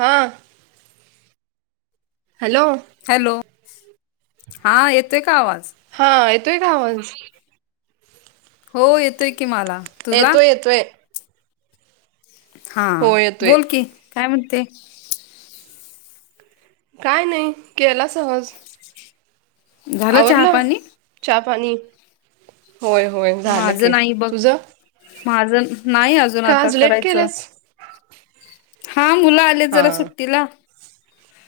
हां hello hello हा येतेय का आवाज हा येतोय काावांच हो येतोय की मला तुला येतोय येतोय. हा हो येतोय बोल की काय म्हणते काय नाही केला सहज झालं चहा आवरलं पाणी चहा पाणी होय होय झालं माझं की नाही बघ तुझ माझं नाही अजून आता लेट करायचं. केलंस हा मुलं आलेत हा जरा सुट्टीला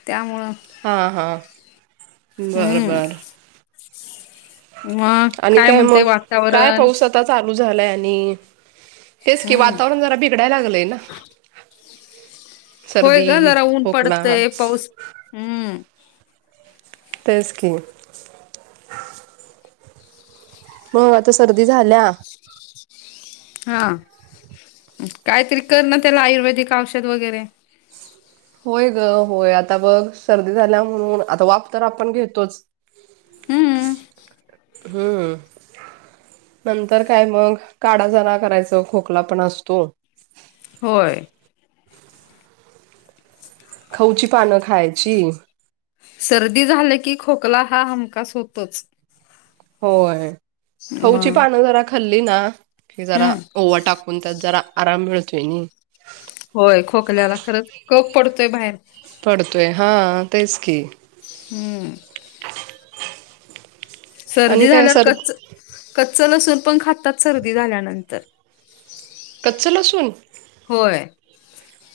त्यामुळं हा हा बर बर हम्म मग आणि काय म्हणते मग काय वातावरण पाऊस आता चालू झालंय आणि तेच की हम्म वातावरण जरा बिघडाय लागलंय ना होय ग सर्दी जरा ऊन खोकला पडतय पाऊस हम्म तेच की मग आता सर्दी झाल्या हा काहीतरी कर ना त्याला आयुर्वेदिक औषध वगैरे होय ग होय आता बघ सर्दी झाल्या म्हणून आता वाफ तर आपण घेतोच हम्म हम्म. नंतर काय मग काडा जरा करायच खोकला पण असतो. होय. खऊची पानं खायची. सर्दी झालं की खोकला हा हमखास होतोच. होय खऊची मग पानं जरा खाल्ली ना. कि जरा हम्म ओवा टाकून त्यात जरा आराम मिळतोय नाही होय खोकल्याला खरंच कप पडतोय बाहेर पडतोय हा तेच की हम्म. सर्दी आणि काय झाल्यावर सर कच्च कच्च लसूण पण खातात सर्दी झाल्यानंतर क्चच लसुन. होय.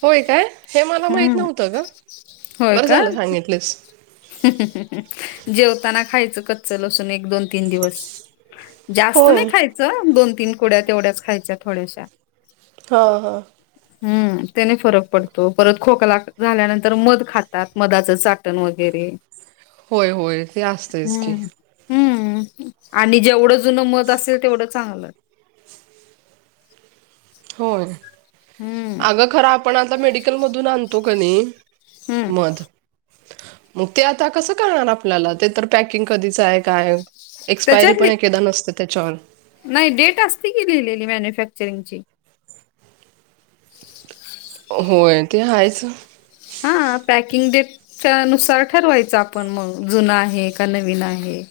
होय काय हे मला माहीत हम्म नव्हतं ग होय बरं का झालं सांगितलीस जेवताना खायचं कच्चल असून एक दोन तीन दिवस जास्त होय नाही खायचं दोन तीन कुड्या तेवढ्याच खायच्या थोड्याश्या ह ह. हम्म त्याने फरक पडतो परत खोकला झाल्यानंतर मध खातात मधाच चाक चाटन वगैरे होय होय ते असतंच की हम्म हम्म आणि जेवढं जुनं मध असेल तेवढं चांगलं. होय हम्म अगं खरं आपण आता मेडिकल मधून आणतो का नाही. हम्म मध. मग ते आता कस कळणार आपल्याला ते तर पॅकिंग कधीच आहे काय हाय एक्सपायरी त्याच्यातली पण एक एकदा नसते त्याच्यावर नाही डेट असती की लिहिलेली मॅन्युफॅक्चरिंग ची होय ते आहेच हा पॅकिंग डेट च्या नुसार ठरवायचं आपण मग जुन आहे का नवीन आहे.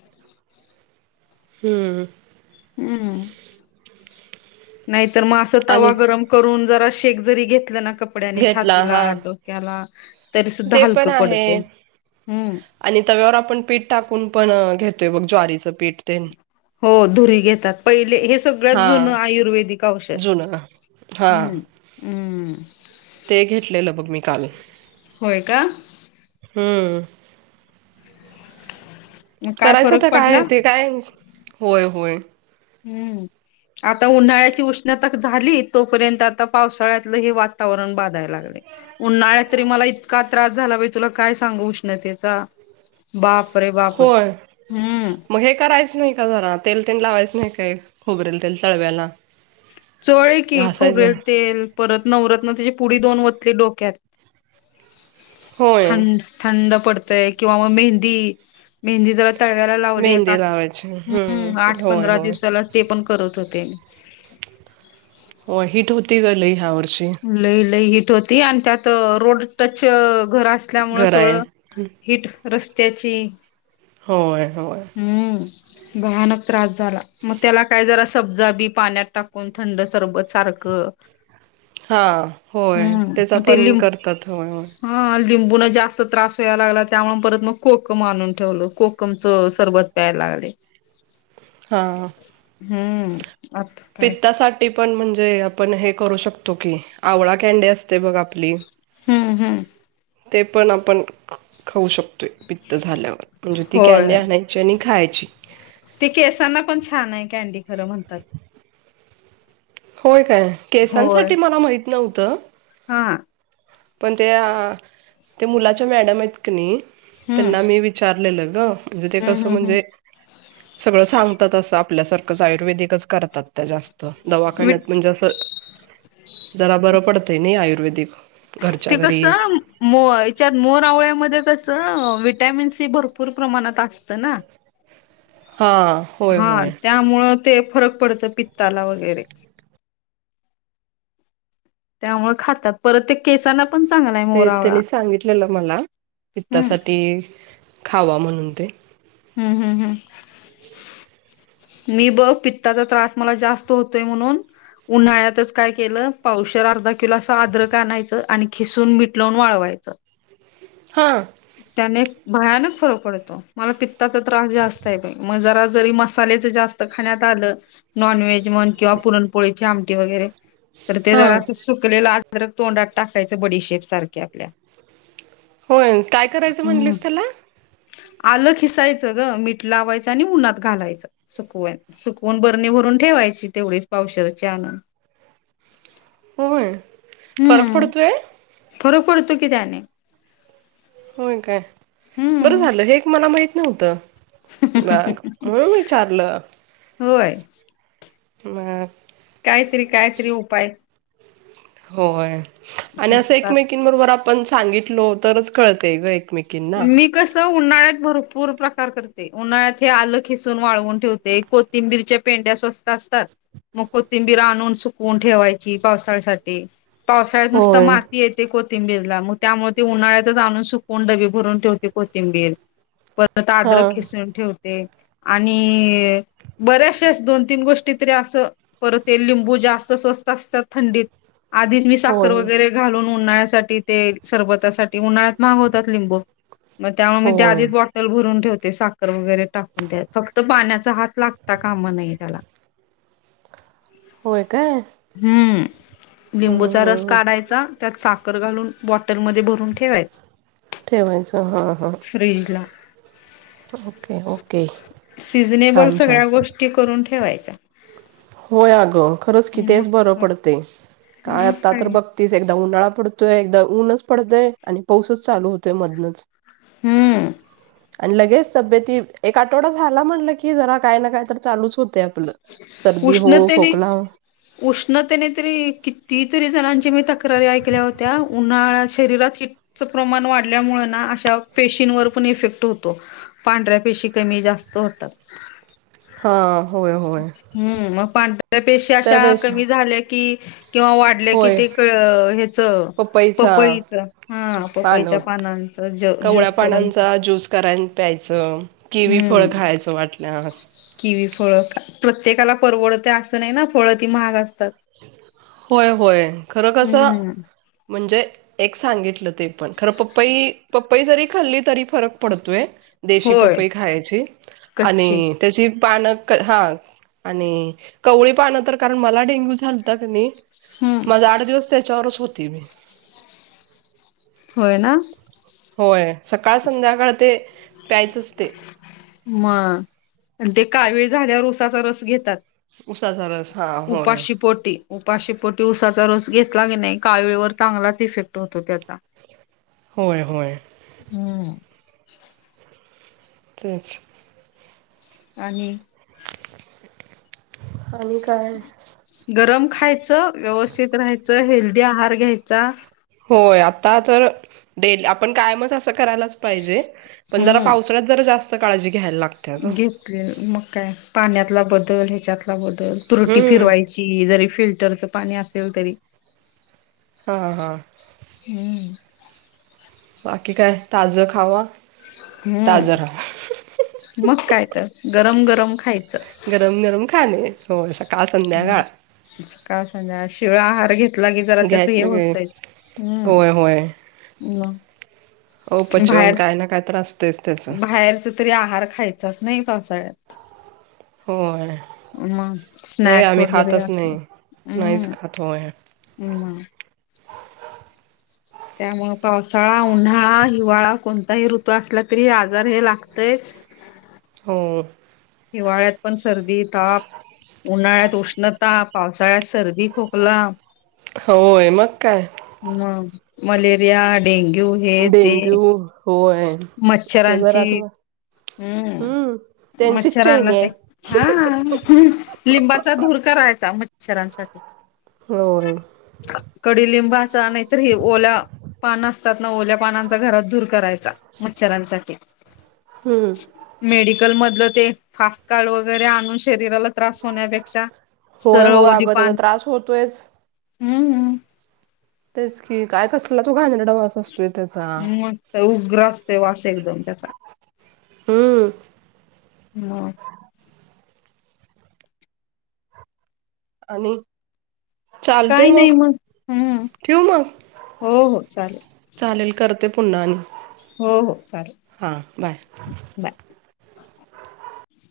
हम्म. हम्म नाहीतर मग असं आणि तवा गरम करून जरा शेक जरी घेतलं ना कप कपड्याने घेतला छातीला हा डोक्याला तरी सुुद्धा ते पण हलकं आहे पडतं हम्म आणि तव्यावर आपण पीठ टाकून पण घेतोय बघ ज्वारीचं पीठ तेन हो धुरी घेतात पहिले हे सगळ्यात जुनं हा आयुर्वेदिक औषध जुनं हा हम्म् ते घेतलेलं बघ मी काल. होय का? हम्म. मग काय करायचं फरक तर काय पडला ते काय? होय होय. हम्म. आता उन्हाळ्याची उष्णता झाली. तोपर्यंत आता पावसाळ्यातलं हे वातावरण बाधायला लागलय. उन्हाळ्यात तरी मला इतका त्रास झाला बाई. तुला काय सांगू उष्णतेचा. बापरे बाप! बापच होय. हम्म मग हे करायचं नाही का घरात? तेल तेन लावायच नाही काय? खोबरेल तेल तळव्याला. चोळलंय की घासायचं खोबरेल तेल. परत नवरत्न त्याची पुडी दोन ओतली डोक्यात. होय थंड, थंड पडतय किंवा मग मेहंदी. मेहंदी जरा- तळव्याला लावली. एक मेहंदी आठ, लावायची हम्म. आठ होय पंधरा होय दिवसाला ते पण करत होते मी. हो. हीट होती ग लई ह्या वर्षी. लई लई हिट होती. आणि त्यात रोड टच घर असल्यामुंळ घर आहे सगळं - हिट रस्त्याची. होय होय. हम्म. भयानक त्रास झाला. मग त्याला काय जरा सब्जा बी पाण्यात टाकून थंड सरबत सारखं- हा. होय. हम्म त्याचा मग ते पण लिंब करतात होय हो. हा. लिंबून जास्त त्रास व्हायला लागला. त्यामुळे परत मग कोकम आणून ठेवलं. कोकमचं सरबत- प्यायला लागले. हां. हम्म अ- पित्तासाठी पण म्हणजे, आपण हे करू शकतो की? आवळा कॅन्डी असते बघ आपली. हम् हम्. ते पण आपण खाऊ शकतोय. पित्त झाल्यावर म्हणजे ती कॅन्डी होय आहे ना - त्या आणि खायची. ते केसांना पण छान आहे. कॅण्डी खरं म्हणतात. होय काय? होय केसांसाठी मला माहीत नव्हतं. हा. पण त्या, ते मुलाच्या मॅडम आहेत की नाही- हम्म त्यांना मी विचारलेलं ग! म्हणजे ते हम्म कसं हम्म म्हणजे- सगळं सांगतात असं आपल्यासारखंच आयुर्वेदिकच करतात त्या जास्त. दवा- हम्म म्हणजे असं जरा बरं पडतंय नाही आयुर्वेदिक? ते घरच्या कस? घरी मो याच्यात मोर आवळ्यामध्ये कसं विटॅमिन सी भरपूर प्रमाणात असतं ना? हो. हा. त्यामुळं ते फरक पडतो. पित्ताला वगैरे. त्यामुळे खातात. परत ते केसांना- पण चांगला आहे. मोर ते आवळा. त्यांनी सांगितलेलं मला. हम्म पित्तासाठी खावा म्हणून ते. हम्म हम् हम्. मी बघ पित्ताचा त्रास मला जास्त होतोय म्हणून- उन्हाळ्यातच काय केलं? पावशेर, अर्धा किलो असं आद्रक आणायचं आणि खिसून मीठ लावून वाळवायचं. हा. त्याने भयानक फरक पडतो. मला पित्ताचा त्रास जास्त आहे बाई. म जरा जरी मसाले - जास्त खाण्यात आल. नॉन व्हेज म्हण किंवा पुरणपोळीची आमटी वगैरे- तर ते जरा हां असं सुकलेलं अदरक तोंडात टाकायचं. बडीशेप सारखे आपल्या. होय, काय करायचं हम्म म्हटलीस त्याला? आलं खिसायचं ग, मीठ लावायचं आणि उन्हात घालायचं. [unintelligible] सुकवून बरणी भरून ठेवायची तेवढीच पावशरच्या होय, फरक हम्म पडतोय? फरक पडतो की त्याने होय काय, बरं हम्म झालं हे एक मला माहित नव्हतं. बग, म्हणून विचारलं होय. मग कायतरी-कायतरी उपाय होय, आणि असं सुचतात एकमेकीबरोबर आपण सांगितलो, तरच कळतेय ग एकमेकी मी कस उन्हाळ्यात भरपूर प्रकार करते, उन्हाळ्यात हे आलं खिसून वाळवून ठेवत ते, कोथिंबीरच्या पेंड्या स्वस्त असतात. मग कोथिंबीर आणून सुकवून ठेवायची, पावसाळ्यासाठी पावसाळ्यात नुसत होय माती येते कोथिंबीरला, मग त्यामुळे ते उन्हाळ्यातच आणून सुकवून डबी भरून ठेवते कोथिंबीर, परत हा आद्रक खिसून ठेवते. ते, आणि बऱ्याचशाच दोन तीन गोष्टी तरी असं, परत ते लिंबू जास्त स्वस्त असतात थंडीत. आधीच मी साखर होय वगैरे घालून उन्हाळ्यासाठी ते, सरबतासाठी उन्हाळ्यात महाग होतात लिंबू. मग त्यामुळे मी त्या आधी होय भुरून ठेवते, साखर वगैरे टाकून त्यात, फक्त पाण्याचा हात लागता काम नाये त्याला. होय काय? हम्म! लिंबूचा रस काढायचा, त्यात साखर घालून बॉटलमध्ये भरून ठेवायच. ठेवायचं, हां. हां. फ्रीजला ओके, ओके सिजनेबल छान छान सगळ्या गोष्टी करून ठेवायच्या होय अगं, खरंच कि मग तेच बरं पडतय, काय आता तर बघ तीस एकदा उन्हाळा पडतोय, एकदा ऊनच पडतय, आणि पाऊसच चालू होतोय मधनच हम्म! आणि लगेच तब्येत, एक आठवडा झाला, म्हणलं की, जरा काय ना काय तर चालूच होते आपलं. सर्दी हो उष्णतेने खोकला हो. उष्णतेने तरी, किती तरी जणांची मी तक्रारी ऐकल्या होत्या, उन्हाळ्या शरीरात हिट प्रमाण वाढल्यामुळें ना, अशा पेशींवर पण इफेक्ट होतो पांढऱ्या पेशी कमी जास्त होतात. हा. होय, होय. हम्म! मग पांढऱ्या पेशा अशा त्यापेक्षा कमी झाल्या की, किंवा वा वाढल्या की, होय ते ह्याच पपईचा पपईच, हा पानं पपईच्या पानांचा कवळ्या पानांचा ज्यूस करान प्यायचं, किवी फळ हम्म खायचं वाटल्यास किवी फळं, प्रत्येकाला परवडते असं नाही ना फळं ती महाग असतात. होय, होय. खर कस हम्म म्हणजे एक सांगितलं. ते पण खरं पपई, पपई जरी खाल्ली तरी फरक पडतोय. देशी होय पपई खायचे कच्ची आणि त्याची पानं, हा आणि कवळी पान तर कारण मला डेंग्यू झालता क नाही, माझा आठ दिवस त्याच्यावरच होती मी होय ना! होय, सकाळ संध्याकाळ ते प्यायचच ते मग आणि ते कावीळ झाल्यावर उसाचा रस घेतात उसाचा रस हां होय. उपाशी पोटी उपाचशे पटी उऊसाचा रस घेतला की नाही काळळीवर चांगलाच इफेक्ट होतो त्याचा होय होय हम्म तेच आणि आणि काय गरम खायचं व्यवस्थित राहायचं हेल्दी आहार घ्यायचा. होय आता तर डेल आपण कायमच असं करायला. जे पण जरा हम्म पावसाळ्यात ज जास्त काळजी घ्यायला लागते. का घेतले मग काय पाण्यातला बदल ह्याच्यातला बदल तुरुटी फिरवायची जरी फिल्टरच पाणी असेल. तरी हा ह हां हम् बाकी काय ताजं खावा ताजं हम्म राहा मग काय तर गरम गरम खायचं. गरम गरम खाणे हो सकाळ हम्म संध्याकाळ सकाळ संध्या शिवाय आहार घेतला. की जरा त्याच हे होतयच हो होय ह हो पचन काय ना काय तर त्याचं. बाहेरच तरी आहार खायचाच नाही. पावसाळ्यात होय. ह नाही बाई, स्नॅक्स आम्ही वगैरे खातच असलं नाही नाहीच हम् खात होय. ह म त्यामु पावसाळा उन्हाळा हिवाळा कोणताही ऋतू असला तरी आजार हे लागतच. हो हिवाळ्यात पण सर्दी ताप उन्हाळ्यात उष्णता पावसाळ्यात सर्दी खोकला होय मग काय! हम मलेरिया डेंग्यू हे ते डेंग्यू होय. हे मच्छरांची जरा हम्म त्यांचीच चैनी मच्छरनाते आहे. हा लिंबाचा धूर करायचा मच्छरांसाठी होर कडी लिंबा अस नाहीतर ह ओला पान असतात ना ओल्या पानांचा घरात दूर करायचा मच्छरांसाठी हम्म मेडिकल मधलं ते फास्ट कार्ड वगैरे आणून शरीराला त्रास होण्यापेक्षा होय सरळ होय ओढ अगं त्याचा पान त्रास होतोयच हम्म तेच की काय कसलंला तू घाण्या डवा असतो [unintelligible] [inaudible] मस्त उग्र असतोय वास एकदम त्याचा हम्म ह [inaudible] आणि चालते काही नाही मग हम्म ठेऊ मग हो हो चालेल चालेल करत ते पुन्हा हो हो चालेल हा बाय बाय